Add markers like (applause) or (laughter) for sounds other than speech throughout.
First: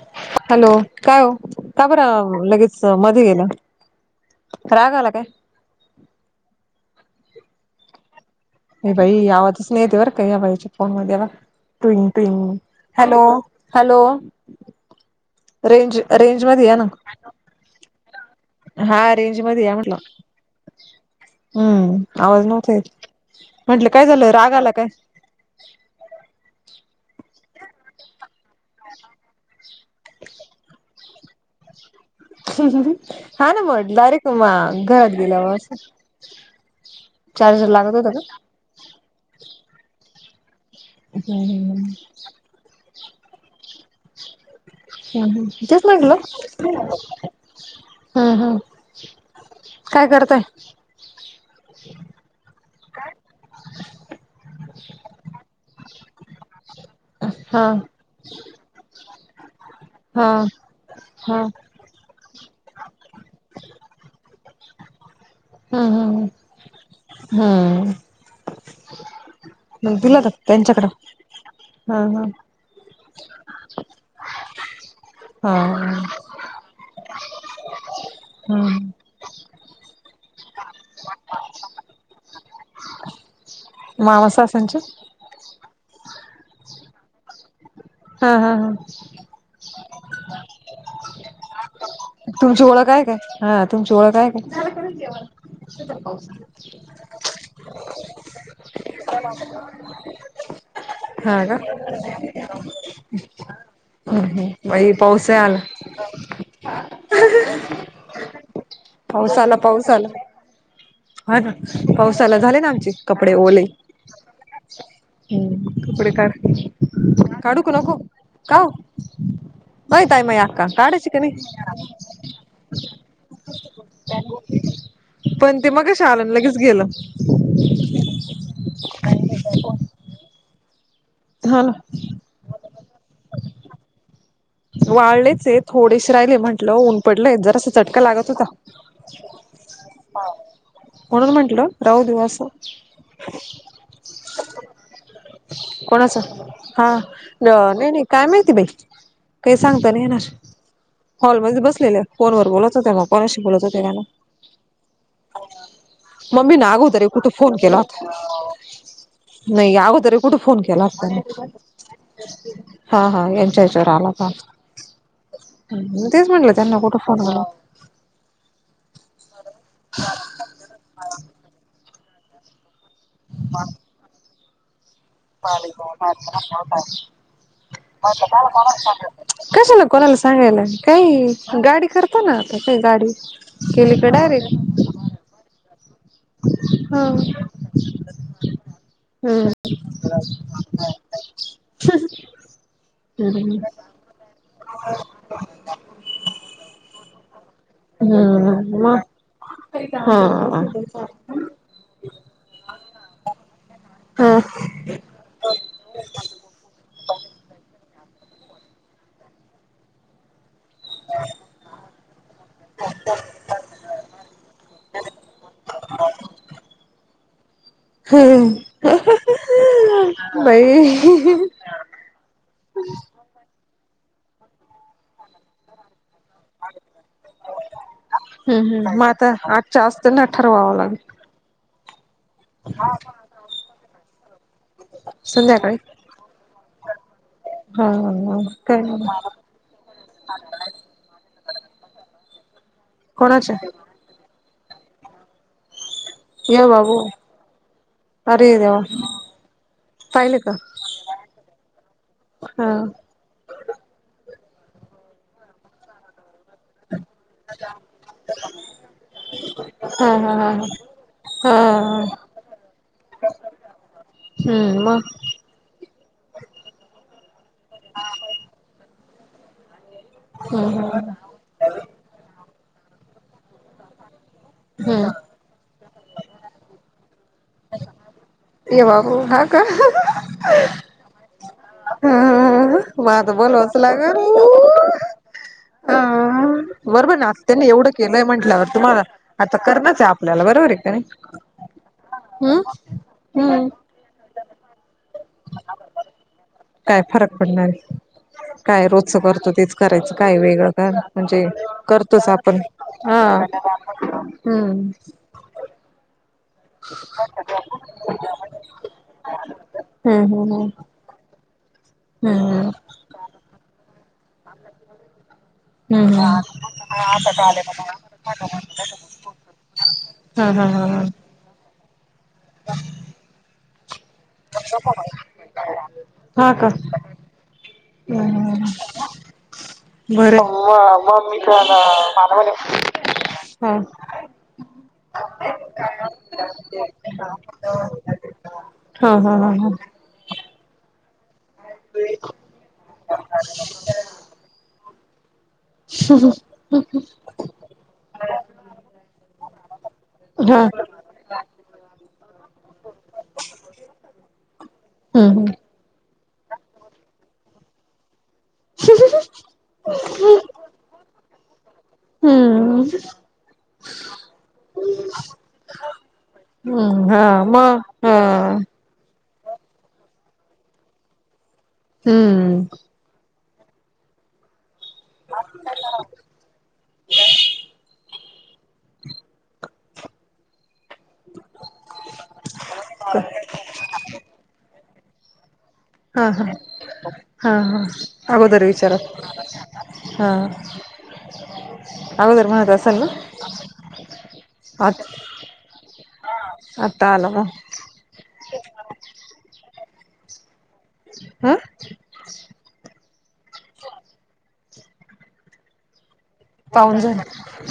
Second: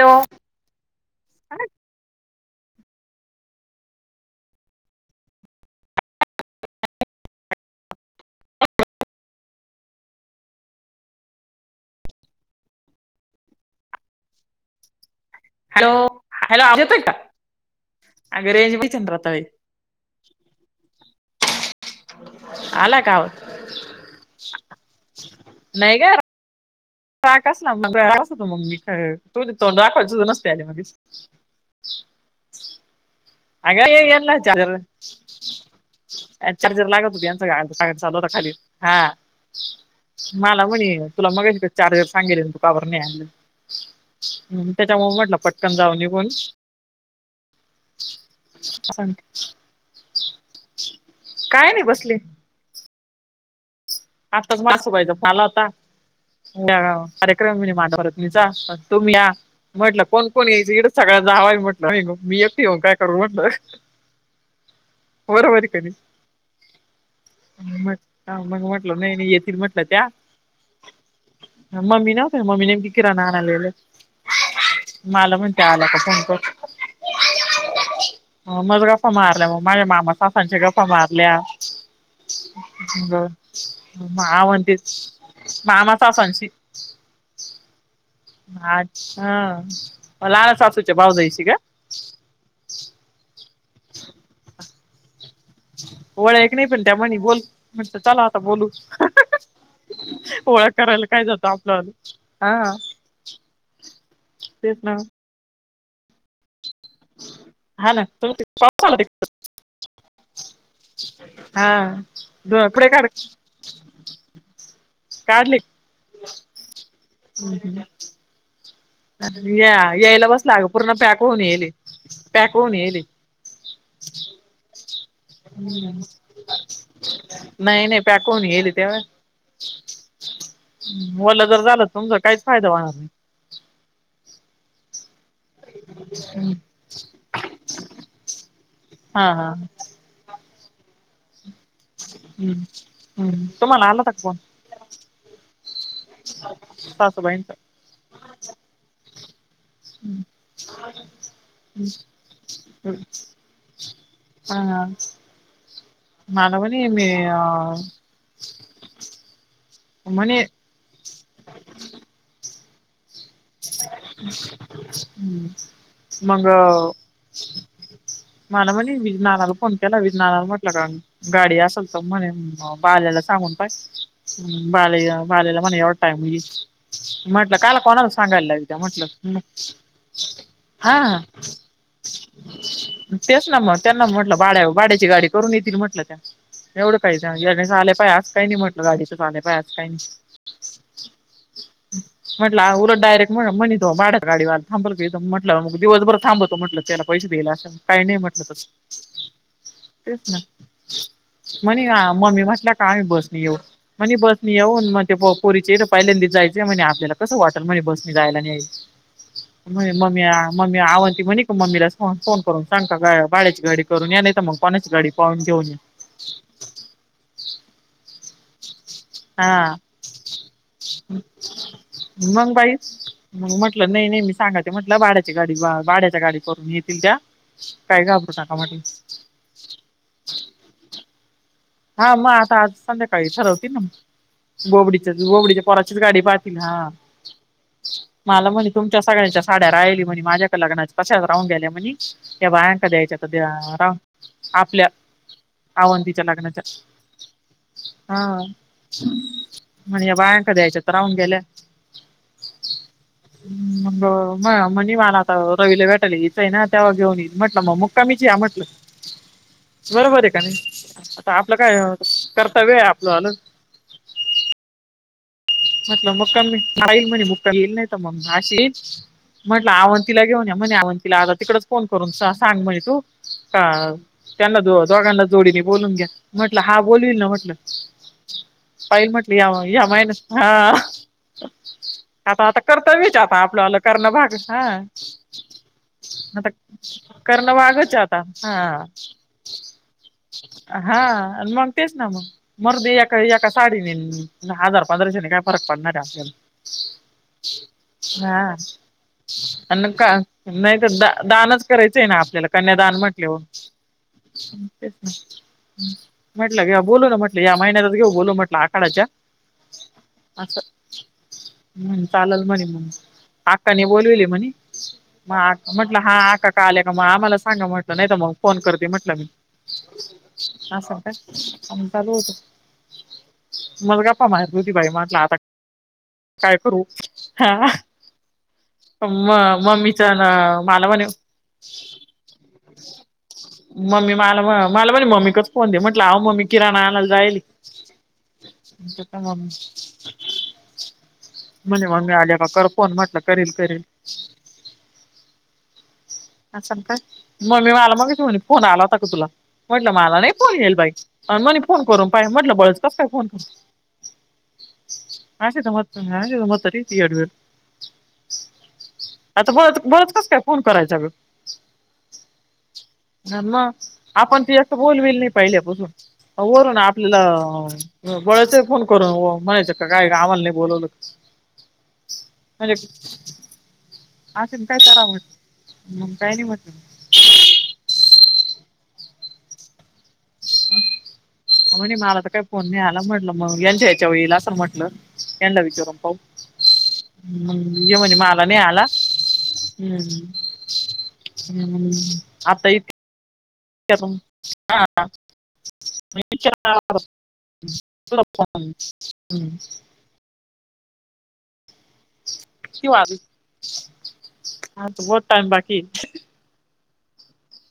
Hello hello, काय ओ का बरं लगेच मध्ये गेलं राग आला काय? ये बाई आवाजच नाही येत या बाईच्या फोन मध्ये बा टुंग, टुंग hello, hello hello range, range hello मध्ये या आवाज ना. येतोय का? अगं रेंज हा चंद्राताई रेंज मध्ये यां म्हटलं. हम्म आवाज नव्हता आला येत का आवाज? म्हटलं काय झालं राग आला काय? नाही गं (inaudible) (unintelligible) (unintelligible) हा ना म अगं ये डायरेक्ट यांना चार्जर घरात दिला बा चार्जर लागत होती यांचा चार्जर कागद लागत चालू होता का? खाली, हा मला म्हणे तुला मगाशी कसा हम्म चार्जर सांगले तु का बरं नाही आलं.. हम्म त्याच्यामुळ म्हटलं पटकन तेच जाऊ म्हटलं निघून हम्म हम् सांग काय करताय. काय नाही बसलेय काय? आत्ताच मासू बाईचा पाला होता मला मग कार्यक्रम हा म्हणजे मांडव वरातीचा तुम्ही या, म्हटलं कोण- हा कोण येतील सगळं हा जावई म्हट नाही गं मी एकटी येऊन काय करू म्हटलं. बरोबर हम्म कधी हम्म हम्म मग-मग नाही, नाही येतील म्हटलं मग त्या दिला होता त्यांच्याकडं हा मम्मी हा. नव्हत्या मम्मी नेमकी किराणाना आणायला गेले मला म्हणते आला हा. की काय कोण. मग हम्म गप्पा मारल्या मग माझ्या मामा सासांच्या गप्पा मारल्या म मामा हा सासांच्या म्हणतीस मामाचा असांशी हा हा हा (inaudible) तुमची ओळख काय? हा तुमची ओळख काय? ओळख नाही पण त्या म्हणी बोल म्हटलं चला आता बोलू (unintelligible) ओळख करायला काय जातं आपलं हा (unintelligible) तेच ना (inaudible) हा ना पाऊस आला तिकडं पाऊस आला, पाऊस आला! हा ना, पाऊस आला झाले ना हा पुढे आमचे काढ कपडे ओले. काढले हम्, कपडे काढं की काढू का नको का ओ? या, माहित आहे यायला माय बसला अक्का पूर्ण काढायची का पॅक होऊन नाही येईली पॅक होऊन येईली. पण ते मगाशी आलं न लगेच गेलं. नाही नाही पॅकहुन गेली तेव्हा वलं हा जर झालं ना समजा काहीच फायदा होणार नाही. वाळलेच ते थोडेच राहिले नाही म्हंटलं ऊन पडलंय जरास चटका लागत होता. हा हा म्हणून म्हटलं. हम्म हम्म. तुम्हाला आलं का फोन. कोणाच हा सासूबाईंचा नाही नाही काय माहिती बाई. काही सांगता नाही येणार. हॉलमध्ये बसलेल फोनवर बोलत होते मग कोणाशी बोलत होते त्याला हाआ. मम्मीने आगोदर रे कुठे फोन अ केला होता. नाही अगोदर कुठे म्हणे फोन केला असतानी. हा हा यांच्या ह्याच्यावर आला. होता ह तेच मग. म्हटलं त्यांना कुठं फोन आला मला म्हणे मी नानाला फोन केला मी नाना म्हटलं काय गाडी असल तर म्हणे अअ बाल्याला सांगून टाक बाल्या ये बाल्याला म्हणे एवढा टाईम होईल म्हटल कोणाला म्हटलं कशाला कोणाला सांगायला हा काही गाडी करतो ना आता काही गाडी तेच ना मग केली त्यांना का म्हटलं भाड्या डायरेक्ट भाड्याची गाडी करून येतील म्हटलं त्या. हा हम्म (unintelligible) म्हटल हा उलट डारेक्ट म्हण हम्म म्हणे भाड्यात गाडीवाला थांब म्हटलं मग दिवसभर थांबवतो म्हटलं त्याला पैसे देईल अशा न हम्म म तेच ना हा. म्हणे मी म्हटल काय बसनी येऊ म्हणे हा बसनी येऊ ते पोरीचे पहिल्यांदी जायचय म्हण आपल्याला कस वाटल म्हणे जायला नाही म म्या मम्मी आवरते म्हणे मम्मीला फोन करून सांग का भाड्याची गाडी करून या नाही तर मग कोणाची गाडी पाहून घेऊन (unintelligible) हा ह बाई मग बाई मग म्हटलं नाही नाही मी सांगायच म्हटलं भाड्याची गाडी भाड्याची गाडीत करून येतील त्या काय घाबरून नका म्हटल. म आता आत जास्त नाही ठरवावं लागेल हा मग आता आज संध्याकाळी ठरवती ना गोबडी गोबडीच्या संध्याकाळी पोराचीच गाडी पाहील हा हा हा मला म्हणे काय तुमच्या नाही सगळ्यांच्या साड्या राहिली म्हणे माझ्या लग्नात तशाच राहून गेल्या म्हणे या बायांकडे कोणाच्या द्यायच्या राहून आपल्या आळंदीच्या मॅडम. ये बाबू हा अरे देवा म्हणे या बायांन का द्यायच्या राहून गेल्या. हा. अस हा म्हणे मला आता रवीला भेटाले येतय ना. तेवा घेऊन येईल म्हटलं मग मुक्कामीची या म्हटलं हा बरोबर आहे हा का हा हा नाही. आपलं काय अ हा कर्तव्य आहे आपलं नं हम्म म म्हटलं मुक्कामी राहीन म्हणे मुक्कामी येईल नाहीत मग अशीच म्हटलं आव तिला घेऊन या म्हणे हम्म हम्म आवंतीला आता तिकडच फोन करून सांग म्हणजे तू का त्यांना हम्म दोघांना जोडीने बोलून घ्या, म्हटलं हा बोलवील ना म्हटलं. ये पाहिन बाबू म्हटल या ह्या माहिन्यात हांआं हंहंहं म कर्तव्यच आता आपलं बोलावच आलं करणं लागल भाग हा उउउउ हंअअअ आता हंहंहं बरोबर ना करणं त्यांनी एवढं भागच आता केलंय म्हंटल्यावर, हा तुम्हाला आता करणच आहे आपल्याला बरोबर आहे का नाही. हा मग तेच ना मग, हम्म मरूदे एका एका हम्म साडीनींनेईन हजार त्याने काय फरक पडणार आहे आपल्याला. काय फरक पडणार आहे. हा काय रोजच करतो तेच आणि का करायचं, काय वेगळं नाही का तर दा म्हणजे दानच करायचंय करतोच आपण हां (unintelligible) हमम तेच ना. म्हटलं घेऊ, बोलू ना म्हटलं, या महिन्यातच घेऊ बोलून म्हटलं आखडाच्या (unintelligible) हम्म हम्म हम्म चालेल म्हणे, अक्काने बोलिवले म्हणे मग आ हम्म हम्म म्हटलं हा, हम्म आक्का का आल्या का, मग आम्हाला सांगा म्हटलं, नाही तर मग फोन करते म्हटलं हं हं हं हं (unintelligible) चालू होत (unintelligible) मुलगा मला माहीत होती बाई म्हंटल, आता हा काय का करू हंं. (unintelligible) मं मम्मी बरंय, मं मम्मी पण मानवलंय मम्मी मला, मला म्हणे, मम्मीकडच फोन दे म्हटलं, अहो मम्मी किराणा आणायला जाईल (unintelligible) (inaudible) (unintelligible) हा का हा हा हा (unintelligible) म्हणे मंग आल्यान कर फोन म्हटलं, करेल करेल (unintelligible) असं काय (inaudible) मम्मी माला मग म्हणीत होती, फोन आला होता का तुला? म्हटलं मला नाही फोन हा येईल बाई, अन म्हनी फोन करून पाय म्हटलं, बळच कसा काय फोन (unintelligible) (inaudible) (unintelligible) हम्म असे जमत, (unintelligible) आता बळच, बळच कसं काय फोन करायचा गं हम्म! हा मंग, आपण ती असं बोलवेल नाही पहिल्यापासून वरून हम्म आपल्याला हा मग हा आ बळच हे फोन करून अं म्हणायचं का काय, आम्हाला नाही बोलवलंत? हम्म! (unintelligible) असेल काय करावं, काय नाही म्हंटलं. (unintelligible) (inaudible) (unintelligible) म्हणे मला तर काही फोन नाही आला, म्हटलं मग यांच्या हेच्या वर येईल असल म्हटलं. त्यांनला विचारुन हां हां. हां हां, म्हणे मला नाही आगोदर आला विचारा, हम्म हां. आगोदर म्हणतं असलं ना? (unintelligible) हां आ हां म आता आला मग (unintelligible) झोप म्हण (unintelligible) अ? कीव (unintelligible) अबि बहोत टाईम बाकी है. पाहून झालं,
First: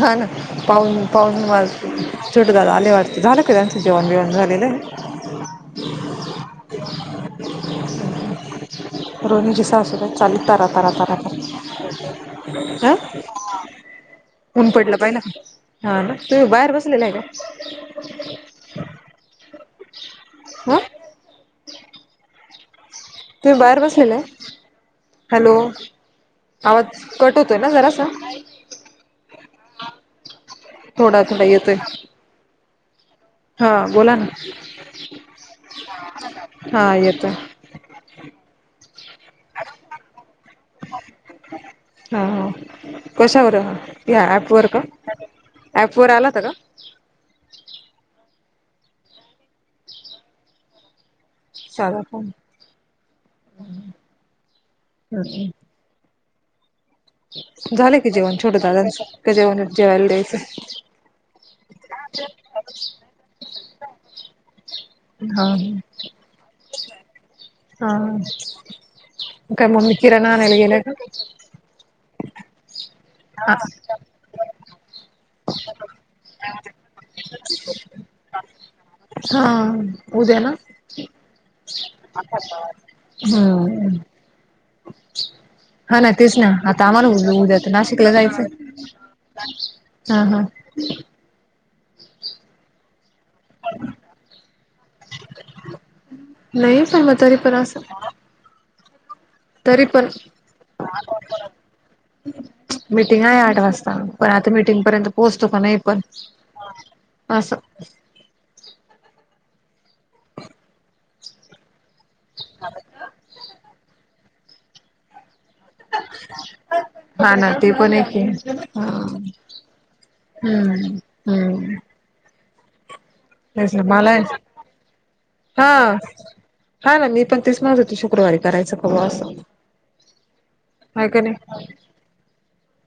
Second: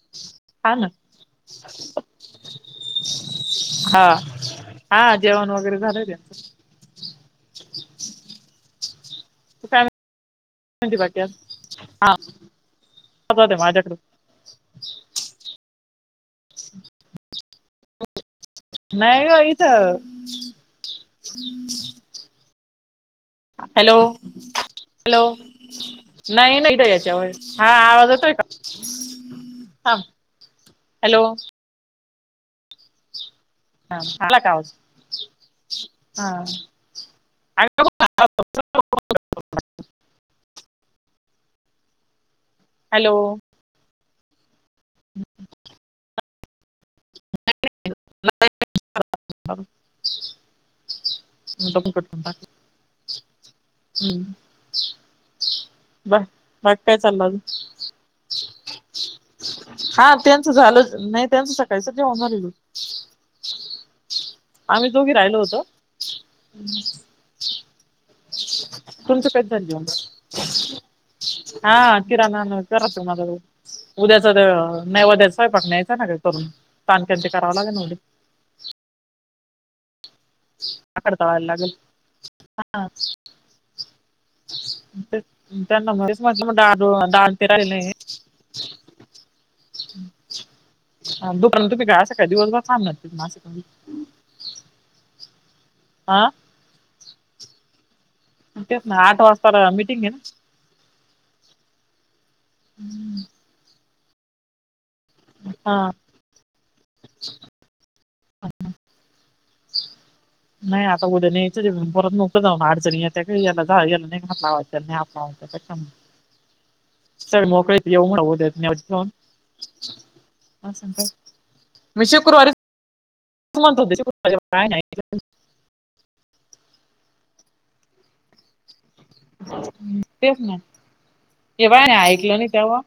हां नां. हा ना पाऊन पाऊन नऊ वाजले, छोटे दादा आले वाटत, झालं कां त्यांचं जेवण बेवण झालेलंये? जेवणं वगैरे झालंय त्याचं. (unintelligible) (inaudible) रोनीची तू काय सासू कशी, चांली तरा, तरा, म्हणते तरा बाकी आज (unintelligible) दे माझ्याकडे ऊन पडलं पाहिल, हां नां, तुम बाहेर बसलेलं आहे काय? नाही ग इथ. ह (unintelligible) तुम्ही बाहेर बसलेला आहे? हॅलो! नाही नाही (unintelligible) आवाज याच्यावर कट होतोय ना हा जरासा आवाज येतोय का? (unintelligible) थांब थोडा हॅलो थोडा येतोय हा बोला ना आला का आवाज? हां (unintelligible) हम्म. हॅलो कशावर या ऍपवर का ऍप वर आला होता कां? (unintelligible) साधा फोन (unintelligible) बाकी कायं चाललं आजून झालं की जेवण छोटं दादांच का जेवण जेवायला हां त्यांचं द्यायचं झालंच नाही त्यांचं त्यायचं जे होणारं आहे ग. (inaudible) आम्हीं दोघीं रायलों हा होतों. कधी हां झालं काय जेवण ममी किराणां आणायला गेल्या कां? हा किराणां आणांया (unintelligible) उद्याच दे नैवेदयाच स्वयपाक न्यायचा ना ग करून चागक्या ते करावं लागे न उद्या. हां उद्या ना. भाकर तळायला लागेल हा हम्म. तेच त्यांना हां मग नां तेच तेचं म्हटलं नां मग डाळ आता आम्हाला डाळ उ ते उद्या त राहिले नाशिक कला जायचं हां हां. हा दुकानं तुम्ही कां अस का दिवसभर थांबणार कां नाशिक (unintelligible) आं. नाहीं सहमतानी पर पण असं. तेचं नां आठ वाज तरी पण मीटिंग आहे आठ वाजतां. पणं आता मीटिंग पर्यंत पोहोचतो कीं नाहीं हा आपणं असं नाही आता उद्या न्यायंचच परत नोकं आता जाऊ ना अडचणी येत्या काही याला जा येतं नाही हातांवर त्यांनी अमाउ.. (unintelligible) हा चळ ना ते मोकळी पण एक येवून आहे राहू देत नाही हो स्ट्राँग. हम्म हम्म. म शुक्रवारी? तेस मला यांचं. बाय नाही हां हान मी पण तेच म्हणत होती शुक्रवारी करायचं कां बां असं? तेचं नां हाय का नाही केव्हाय नां ऐकलं नाहीं तेव्हां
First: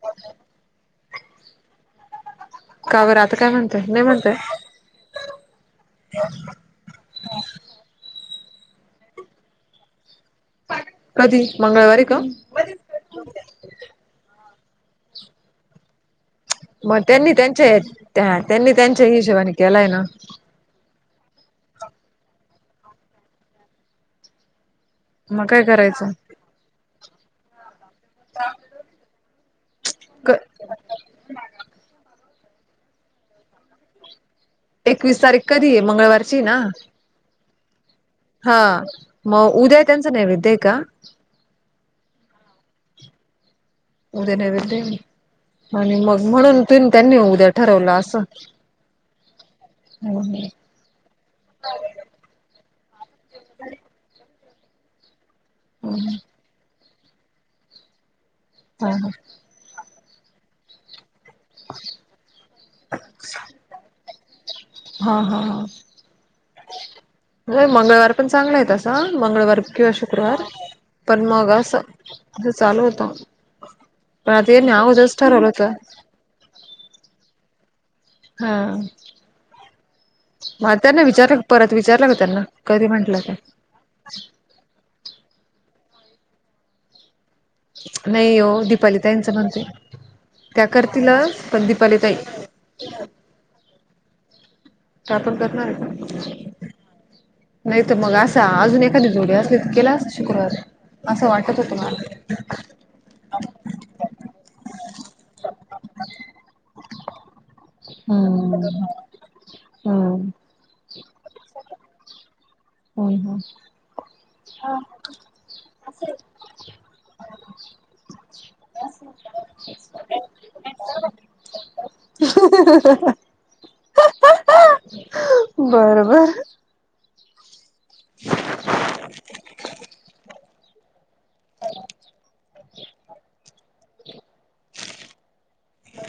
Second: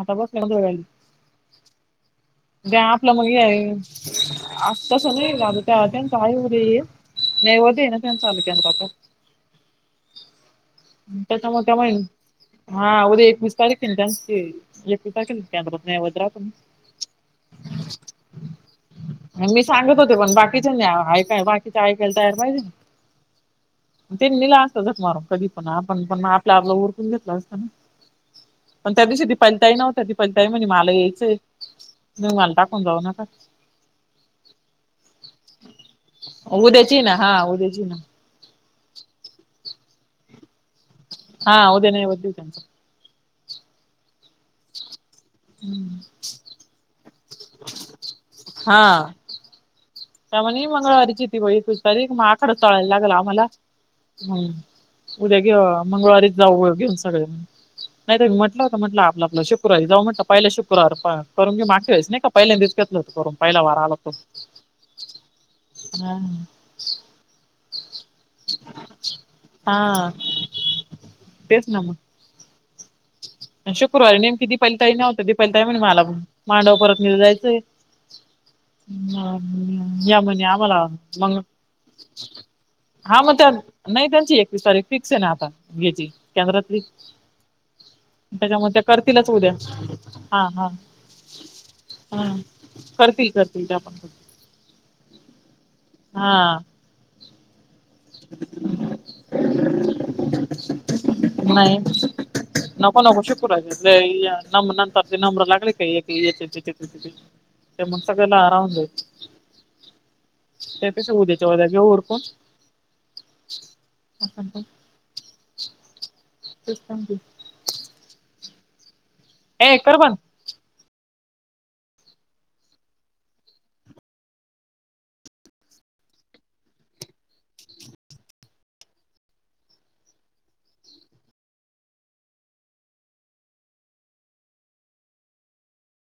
आता बसले ना (unintelligible) ते का आपलं बरं मुलगी आता काय आहे. म्हणताय नाही म्हणताय तसं नाही दादू त्या त्याचं आहे उद्या ये नैवद्य न त्यान चालू केला तो. कधी त्याच्यामुळे त्यामुळे मंगळवारी का हा उद्या एकविस तारीख आहे त्यांची एकवीस तारखेला केंद्रात नैवेद्य राहतो. ना. मग त्यांनी त्यांच्या हां त्यांनी त्यांच्या हिशेबाने केलाय ना. तिथ नी ऐकायला बाकीच्या ऐकायला तयार पाहिजे त्यांनी नेला. धक मारून कधी मग काय पण आपण करायचं पण आपल आपल उरकून घेतलं असतं ना. पण त्या दिवशी दिपाली ताई नव्हत्या, दिपाली क ताई म्हणे मला यायचंय. तुम्ही मला टाकून जाऊ नका. एकवीस तारीख कधी आहे मंगळवारची उद्याची ना हा उद्याची ना. हां मग उद्या त्यांचं नैवद्य आहे का? हां उद्या नैवेद्य आहे त्यांचा. उद्या नैवेद्य य आणि त्यांचा मग म्हणून तेन त्यांनी उद्या ठरवलं असं. हां. त्याम्हणे मंगळवारीची ती बाई दुपारी मग आखाड तळायला लागेल आम्हाला हम्म. उद्या घे मंगळवारी हा जाऊ घेऊन सगळं नाही म्हटलं होतं हा म्हटलं आपलं आपलं शु क्रवारी जाऊ म्हटल पहिला शुक्रवारी प करून घेऊ, मागच्या वेळेस नाही का पहिल्यांदीच घेतल होत करूण पहिला वार आला तो. हां हां हां नाई मंगळवार पण चांगला आहे तसं मंगळवार किंवा हा शुक्रवार पण मग तेच असं ना मग अस चालू होता, शुक्रवारी नेमकी दिपाली ताई नव्हती. ठरवलं दिपाली होत ताई म्हणे मला मांडव परतनीला जायचंय. हा या म्हणे म आम्हाला त्यांना मग विचारलं परत विचारलं का त्यांना, कधी म्हंटलं हा का? मग त्या नाही त्यांची एकवीस तारीख फिक्स आहे ना आता घ्यायची केंद्रातली. नाही हो त्याच्यामुळे त्या दीपाली करतीलच ताईंचं उद्या. म्हणते हा त्या हा करतीलच पण दीपाली ताई हा, करतील करतील ते आपण कर, त्या पण करणार आहे का? नाही तर मग असा अजून एखादी जोडी असली तर केला असत शुक्रवारी, असं वाटत होत नाही मला, नको नको शुक्रवारी बरे आहे, नंतर ते नंबर लागले का एक एक एकाचे, एक एक एकाचे, ते म्ह सगळ राहून हम्म जाईल हम्म त्यापेक्षा उद्याच्या उद्या घेऊ उरकून. हम्म (unintelligible) (inaudible) (unintelligible) ए कर बंद, (unintelligible) बर बर (unintelligible) (inaudible)